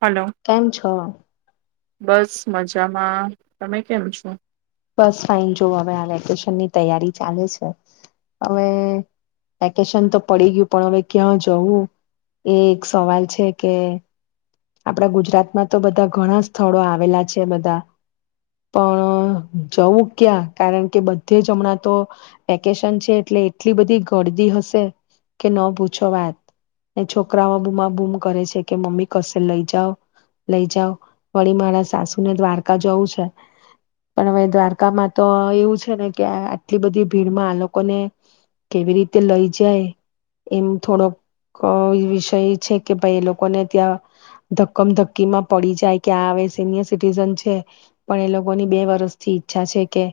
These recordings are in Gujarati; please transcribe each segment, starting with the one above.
હલો કેમ છો? બસ મજામાં, તમે કેમ છો? બસ ફાઇન જો હવે આ વેકેશનની તૈયારી ચાલે છે, હવે વેકેશન તો પડી ગયું પણ હવે ક્યાં જવું, એ એક સવાલ છે કે આપડા ગુજરાતમાં તો બધા ઘણા સ્થળો આવેલા છે, બધા પણ જવું ક્યાં? કારણ કે બધે જ હમણાં તો, વેકેશન છે એટલે એટલી બધી ગડદી હશે કે ન પૂછો વાત, ને છોકરાઓ બૂમા બૂમ કરે છે કે મમ્મી કશે લઈ જાઓ, લઈ જાવ. વળી મારા સાસુને દ્વારકા જવું છે. પણ હવે દ્વારકામાં તો એવું છે ને કે આટલી બધી ભીડમાં આ લોકોને, કેવી રીતે લઈ જાય, એમ થોડોક વિષય છે કે ભાઈ, એ લોકોને ત્યાં, ધક્કમ ધક્કી માં પડી જાય કે આ હવે સિનિયર સિટીઝન છે, પણ એ લોકોની બે વરી સરસથી ઈચ્છા છે કે,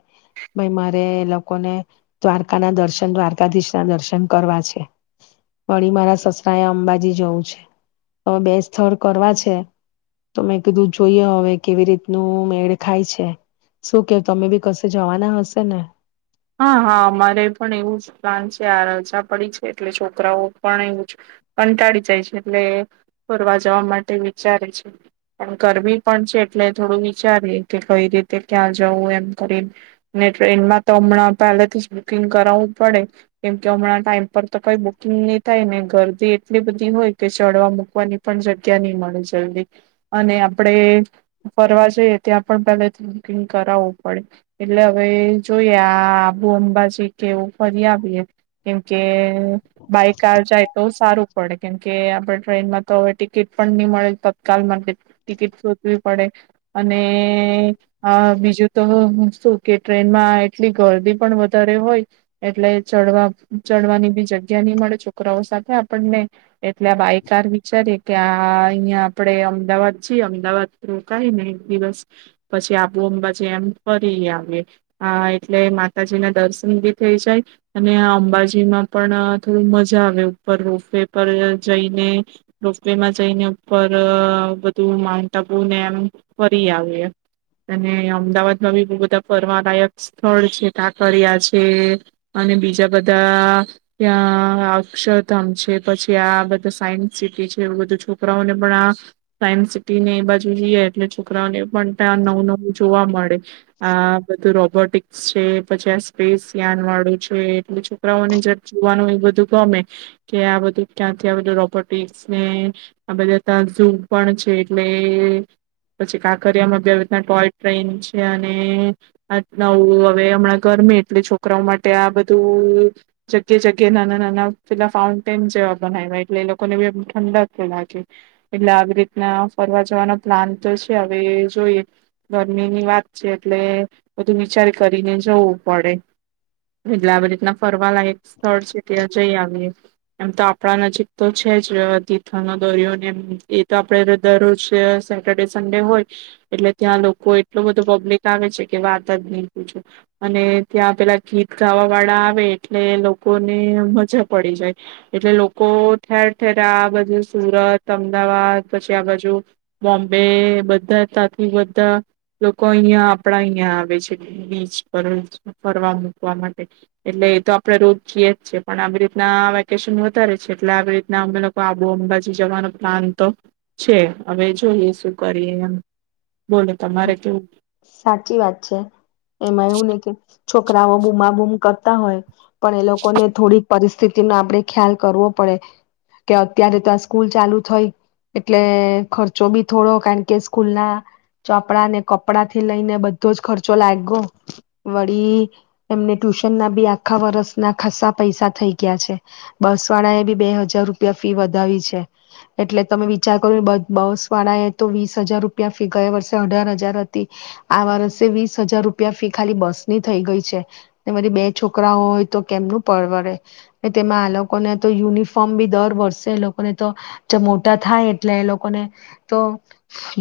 ભાઈ, મારે લોકોને દ્વારકા ના દર્શન દ્વારકાધીશ ના દર્શન કરવા છે, વળી મારા સસરા એ અંબાજી જવું છે, હવે બે સ્થળ કરવા છે, તો મેં કીધું જોઈએ હવે કેવી રીતનું મેળ ખાય છે. શું કેવ તમે બી કશે જવાના હશે ને? હા હા અમારે પણ એવું જ પ્લાન છે આ રજા પડી છે એટલે છોકરાઓ પણ એવું કંટાળી જાય છે, એટલે ફરવા જવા માટે વિચારે છે, ગરમી પણ છે એટલે થોડું વિચારી કે કઈ રીતે ક્યાં જવું એમ કરી, ટ્રેનમાં તો હમણાં પહેલેથી જ બુકિંગ કરાવવું પડે, કેમ કે હમણાં ટાઈમ પર તો કઈ બુકિંગ નહી થાય ને ગરદી એટલી બધી હોય કે ચડવા મૂકવાની પણ જગ્યા નહી મળે જલ્દી, અને આપણે ફરવા જઈએ ત્યાં પણ પહેલેથી બુકિંગ કરાવવું પડે, એટલે હવે જોઈએ આ આબુ અંબાજી કે એવું ફરી આવીએ, કેમકે બાય કાર જાય તો સારું પડે કેમકે આપડ ટ્રેનમાં તો હવે ટિકિટ પણ નહી મળે તત્કાલ માટે ટિકિટ શોધવી પડે, અને બીજું તો શું કે ટ્રેન એટલી ગરદી પણ વધારે હોય, એટલે ચડવા ચડવાની બી જગ્યા નહી મળે છોકરાઓ સાથે આપણને, એટલે આ બાયકાર વિચારીએ કે આ અહીયાં આપણેે અમદાવાદ છીએ અમદાવાદો કઈને એક દિવસ, પછી આઆબાછ એમ ફરી આવીએ. હ એટલે માતાજી ના દર્શન બી થઈ જાય, અને અંબાજીમાં પણ થોડું મજા આવે ઉપર રોફવે પર જઈને, રોફવે માં જઈને ઉપર બધું માઉન્ટ આબુ ને એમ ફરી આવીએ અને અમદાવાદમાં બી બ બધા ફરવા ાયક સ્થળ છે કાકરિયા છે, અને બીજા બધા ત્યાં અક્ષરધામ છે પછી આ બધા સાયન્સ સિટી છે એું બધું છોકરાઓને પણ આ,. સાયન્સ સિટીને એ બાજુ જઈએ એટલે છોકરાઓને પણ ત્યાં નવું નવું જોવા મળે આ રોબોટિક્સ છે પછી આ સ્પેસ યાન વાળું છે એટલે છોકરાઓને જ જોવાનું એ બધું ગમે, કે આ બધું ક્યાંથી આ બધું રોબોટસ ને આ બધા ત્યાં ઝૂ પણ છે એટલે, પછી કાકરિયામાં રીતના ટોય ટ્રેન છે અને આ ન હવે હમણાં ગરમી એટલે છોકરાઓ માટે આ બધું, જગ્યા જગ્યા નાના નાના પેલા ફાઉન્ટેન જેવા બનાવ્યા એટલે એ લોકોને બી એમ ઠંડાક કે લાગે, એટલે આવી રીતના ફરવા જવાનો પ્લાન તો છે હવે જોઈએ, ગરમીની વાત છે એટલે બધું વિચાર કરીને જવું પડે, એટલે આવી રીતના ફ કરવા લાયક સ્થળ છે ત્યાં જઈ આવીએ. એમ તો આપણા નજીક તો છે જ તીથનો દોરયો ને એ એ તો આપડે દરરોજ સેટરડે સન્ડે હોય, એટલે ત્યાં લોકો એટલું બધો પબ્લિક આવે છે કે વાત જ નહી પૂછું, અને ત્યાં પેલા ગીત ગાવા વાળા આવે એટલે લોકોને મજા પડી જાય, એટલે લોકો ઠેર ઠેર આ સુરત, અમદાવાદ પછી આ બાજુ, બોમ્બે બધા તથી બધા લોકો અહિયાં આપડા અહિયાં આવે છે, બીચ પર ફરવા મુૂકવા માટે, એટલે એ તો આપડે રોજએ જ છે પણ આવી રીતના વેકેશન વધારે છે એટલે આવી રીતના અમે લોકો આબુ અંબાજી જવાનો પ્લાન તો છે હવે જોઈએ શું કરીએ એમ. બોલો તમારે કેવું? સાચી વાત છે, એમાં એવું નહ કે છોકરાઓ બુમા બૂમ કરતા હોય. પણ એ લોકો ને થોડીક પરિસ્થિતિ નો આપણે ખ્યાલ કરવો પડે, કે અત્યારે તો આ સ્કૂલ ચાલુ થઈ એટલે ખર્ચો બી થોડો કારણ કે સ્કૂલ ના ચોપડા ને કપડા થી લઈને બધો જ ખર્ચો લાગ્યો, વળી એમને ટ્યુશન ના બી આખા વર્ષના ખાસ્સા પૈસા થઈ ગયા છે, બસ વાળા એ બી બે હજાર રૂપિયા ફી વધાવી છે, એટલે તમે વિચાર કરો બસ વાળા એ તો વીસ હજાર રૂપિયા ફી ગયા વર્ષે અઢાર હજાર હતી, આ વર્ષે વીસ હજાર રૂપિયા ફી ખાલી બસની થઈ ગઈ છે, બધ બે છોકરાઓ હોય તો કેમનું પરવડે, તેમાં આ લોકોને તો યુનિફોર્મ બી દર વર્ષે એ લોકોને તો, જે મોટા થાય એટલે એ લોકોને તો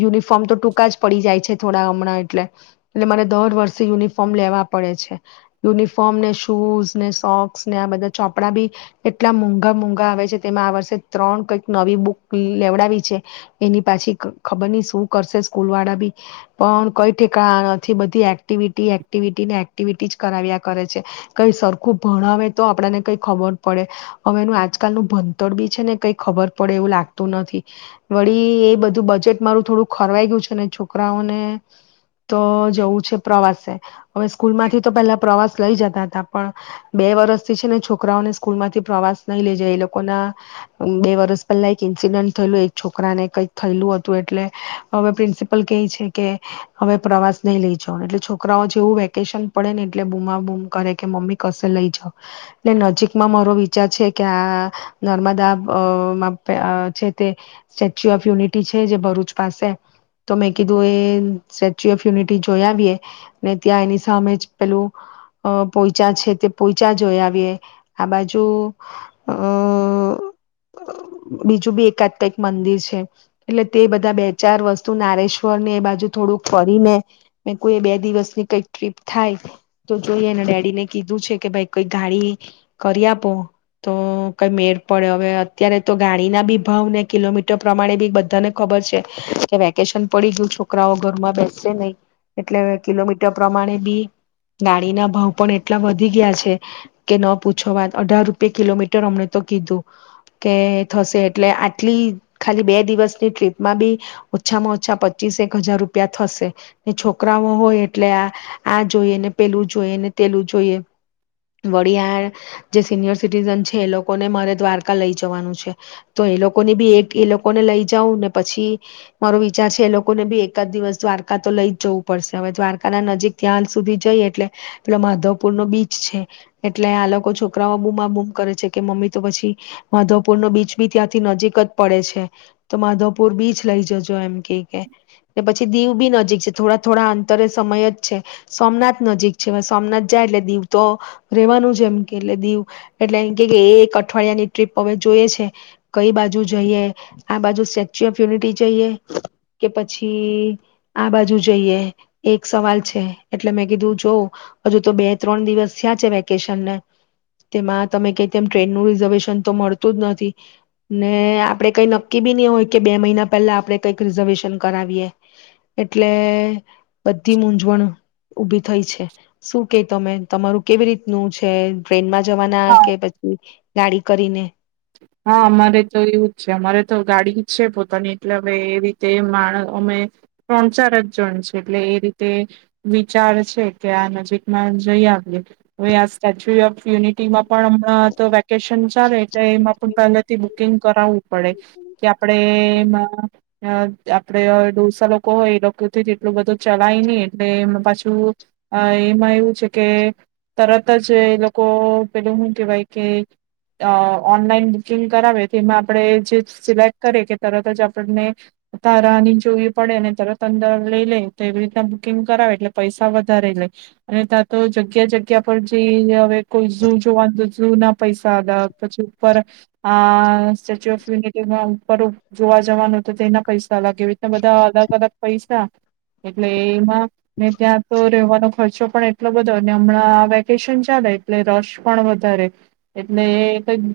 યુનિફોર્મ તો ટૂંકા જ પડી જાય છે થોડા હમણાં એટલે એટલે, મારે દર વર્ષે યુનિફોર્મ લેવા પડે છે, યુનિફોર્મ ને શૂઝ ને સોક્સ ને આ બધા ચોપડા બી, એટલા મોંઘા મોૂઘા આવે છે તેમાં આ વર્ષે ત્રણ કઈક નવી બુક લેવડાવી છે, એની પાછી ખબર નહી શું કરશે લળ બી, પણ કઈ ઠેકા નથી બધી એક્ટિવિટી એક્ટિવિટી ને એક્ટિવિટી જ કરાવ્યા કરે છે, કઈ સરખું ભણાવે તો આપને કઈ ખબર પડે, હવે એનું આજકાલ ન ભણતર બી છે ને કઈ ખબર પડે એવું લાગતું નથી, વળી એ બધું બજેટ મારું થોડું ખરવાઈ ગયું છે છોકરાઓને તો જવું છે પ્રવાસે. હવે સ્કૂલ માંથી તો પેલા પ્રવાસ લઈ જતા હતા પણ, બે વર્સથી છે ને છોકરાઓને સ્કૂલ માંથી પ્રવાસ નહી લેજાય એ લોકોના, બે વર્સ પહેલા એક ઇન્સિડન્ટ થયેું એક છોકરાને કઈક થયેલું હતું એટલે, હવે પ્રિસપ કે, હવે પ્રવાસ નહી લઈ જાાવ એટલે છોકરાઓ જેવું વેકેશન પડે ને એટલે બુમા બૂમ કરે કે મમ્મી કશે લઈ જાવ, એટ નજીકમાં મારો વિચાર છે કે આ નર્મદામાં છે તે, સ્ટેચ્યુ ઓફ યુનિટી છે જે ભરૂચ પાસે. તો મેં કીધું એ સ્ટેચ્યુ ઓફ યુનિટી જોઈ આવીએ, ને ત્યાં એની સામે પેલું પોઈચા છે તે પોઈચા જોઈ આવીએ, આ બાજુ અ બીજું બી એકાત્મિક મંદિર છે, એટલે તે બધા બે ચાર વસ્તુ તું નારેશ્વર ને એ બાજુ થોડુંક કરીને, મેં કોઈ બે દિવસની કઈક ટ્રીપ થાય તો જોઈ એને ડેડીને કીધું છે કે ભાઈ કઈક ગાડી, કરી આપો તો કઈ મેર પડે હવે અત્યારે તો ગાડી ના બી ભાવ ને કિલોમીટર પ્રમાણે બી બધાને ખબર છે, કે પડી ગયું છોકરાઓ ઘરમાં બેસે નહી, એટલે કિલોમીટર પ્રમાણે બી ગાડીના ભાવ પણ એટલા વધી ગયા છે, કે ન પૂછો વાત અઢાર રૂપય કિલોમીટર અમને તો કીધું, કે થશે એટલે આટલી ખાલી બે દિવસની ટ્રીપમાં બી. ઓછામાં ઓછા પચીસ એક હજાર રૂપિયા થશે, છોકરાઓ હોય એટલે આ આ જોઈએ ને પેલું જોઈ ને પેલું જોઈએ, વળિયાળ જે સિનિયર સિટીઝન છે એ લોકોને મારે દ્વારકા લઈ જવાનું છે, તો એ લોકોને બી એક એ લોકોને લઈ જવું ને પછી મારો વિચાર છે એ લોકોને બી એકદ દિવસ દ્વારકા તો લઈ જ જવું પડશે હવે દ્વારકા ના નજીક ત્યાંલ સુધી જઈ એટલે, પેલો માધવપુર નો બીચ છે, એટલે આ લોકો છોકરાઓ બુમાબૂમ કરે છે કે મમ્મી તો પછી માધવપુર નો બીચ બી ત્યાંથી નજીક જ પડે છે, તો માધવપુર બીચ લઈ જજો મ કે પછી દીવ બી નજીક છે થોડા થોડા અંતરે સમય જ છે સોમનાથ નજીક છે હવે સોમનાથ જાય એટલે દીવ તો રેવાનું છે એમ કે એટલે દીવ એટલે એમ કે એક અઠવાડિયા ની ટ્રીપ હવે જોઈએ છે કઈ બાજુ જઈએ આ બાજુ સ્ટેચ્યુ ઓફ યુનિટી જઈએ. કે પછી આ બાજુ જઈએ, એક સવાલ છે એટલે મેં કીધું જોવ હજુ તો બે ત્રણ દિવસ થયા છે વેકેશનને, તેમાં તમે ક તેમ ટ્રેન નું રિઝર્વેશન તો મળતું જ નથી, ને આપડે કઈ નક્કી બી નહ હોય કે બે મહિના પહેલા આપણે કઈક રિઝર્વેશન કરાવીએ, એટલે બધી મૂઝવણ ઉભી થઈ છે, શું કે તમે તમારું કેવી રીતનું છે ટ્રેનમાં જવાના હા કે પછી ગાડી કરીને હા અમારે તો એવું જ છે અમારે તો ગાડી છે પોતાની એટલે હવે એ રીતે મા અમે ત્રણ ચાર જ જણ છે એટલે એ રીતે વિચાર છે કે આ નજીકમાં જઈ આવીએ હવે આ સ્ટેચ્યુ ઓફ યુનિટીમાં પણ હમણાં તો વે વકેશન ચાલે પણ પહેલાથી બુકિંગ કરાવવું પડે કે આપડે એમાં આપડે ડોસા લોકો હોય એ લોકો જેટલું બધું ચલાય નહી એટલે એમાં પાછું એમાં એવું છે કે તરત જ એ લોકો પેલું હુ કેહેવાય કે અ ઓનલાઈન બુકિંગ કરાવે તો એમાં આપણે જે સિલેક્ટ કરીએ કે તરત જ આપણને ત રાહની જોવી પડે અને તરત અંદર લઈ લે તો એવી રીતના બુકિંગ કરાવે એટલે પૈસા વધારે લે અને ત્યાં તો જગ્યા જગ્યા પર જે હવે કોઈ ઝૂ જોવાનું તો ઝુ ના પૈસા અલગ પછી ઉપર આ સ્ટેચ્ય ઓફયુિટીમાં જોવા જવાનું તો તેના પૈસા અલગ એવી રીતના બધા અલગ અલગ પૈસા એટલે એમાં ને ત્યાં તો રેવાનો ખર્ચો પણ એટલો બધો અને હમણાં વેકેશન ચાલે એટલે રસ પણ વધારે એટલે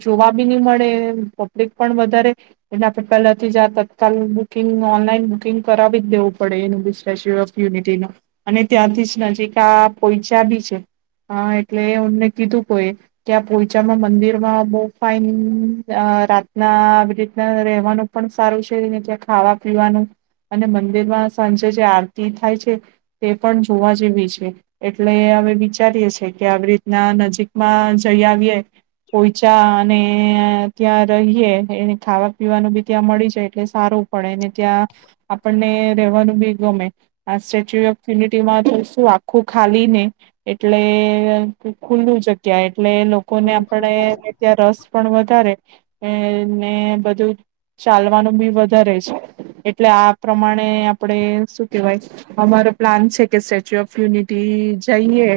કઈ જોવા બી નહી મળે પબ્લિક પણ વધારે એના પહેલાથી જ આ તત્કાલ બુકિંગ ઓનલાઈન બુકિંગ કરાવી જ દેવું પડે એનું બી સ્ટેચ્યુ ઓફ યુનિટી નું અને ત્યાંથી જ નજીક આ પોઈચા બી છે એટલે અમને કીધું કો એ કે આ પોઈચામાં મંદિરમાં બહ ફાઇન રાતના આવી રીતના રહેવાનું પણ સારું છે ત્યાં ખાવા પીવાનું અને મંદિરમાં સાંજે જે આરતી થાય છે તે પણ જોવા જેવી છે એટલે અવે વિચારીએ છેએ કે આવી રીતના નજીકમાં જઈ આવીએ પોઈચા ને ત્યાં રહીએ એ ખાવા પીવાનું બી ત્યાં મળી જાય એટલે સારું પડે ત્યાં આપણને રેવાનું બી ગમે આ સ્ટેચ્યુ ઓફ યુનિટીમાં તો શું આખું ખાલી ને એટલે ખુલ્લું જગ્યા એટલે લોકોને આપણે રસ પણ વધારે એ ને બધું ચાલવાનું બી વધારે છે એટલે આ પ્રમાણે આપણે શું કેહેવાય અમારો પ્લાન છે કે સ્ટેચ્યુ ઓફ યુનિટી જઈએ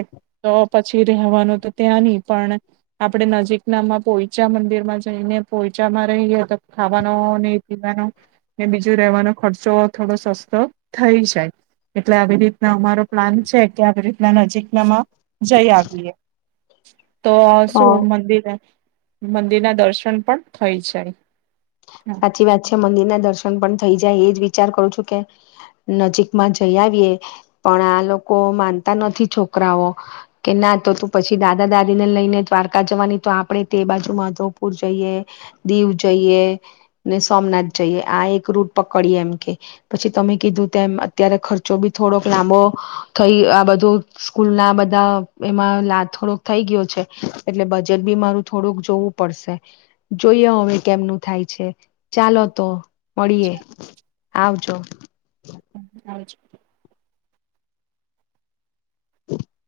તો પછી રહેવાનું તો ત્યાં નહી પણ આપણે નજીક નામાં પોઈચા મંદિર માં જઈને પોયચામાં રહીએ તો ખાવાનો ને પીવાનો ને બીજું રેવાનો ખર્ચો થોડો સસ્તો થઈ જાય એટલે આવી રીતના અમારો પ્લાન છે કે આવી રીતના નજીક નામાં જઈ આવીએ તો તો શું મંદિર મંદિરના દર્શન પણ થઈ જાય હા, સાચી વાત છે મંદિરના દર્શન પણ થઈ જાય એજ વિચાર કરું છું કે નજીક માં જઈ આવીએ પણ આ લોકો માનતા નથી છોકરાઓ કે ના તો તું પછી દાદા દાદી ને લઈને દ્વારકા જવાની તો આપડે તે બાજુ માધવપુર જઈએ દીવ જઈએ ને સોમનાથ જઈએ આ એક રૂટ પકડીએ એમ કે પછી તમે કીધું તેમ અત્યારે ખર્ચો બી થોડોક લાંબો થઈ આ બધો સ્કૂલ ના બધા એમાં લા થોડોક થઈ ગયો છે. એટલે બજેટ બી મારું થોડુંક જોવું પડશે જોઈએ હવે કેમનું થાય છે. ચાલો તો મળીએે. આવજો. આવજો [inaudible]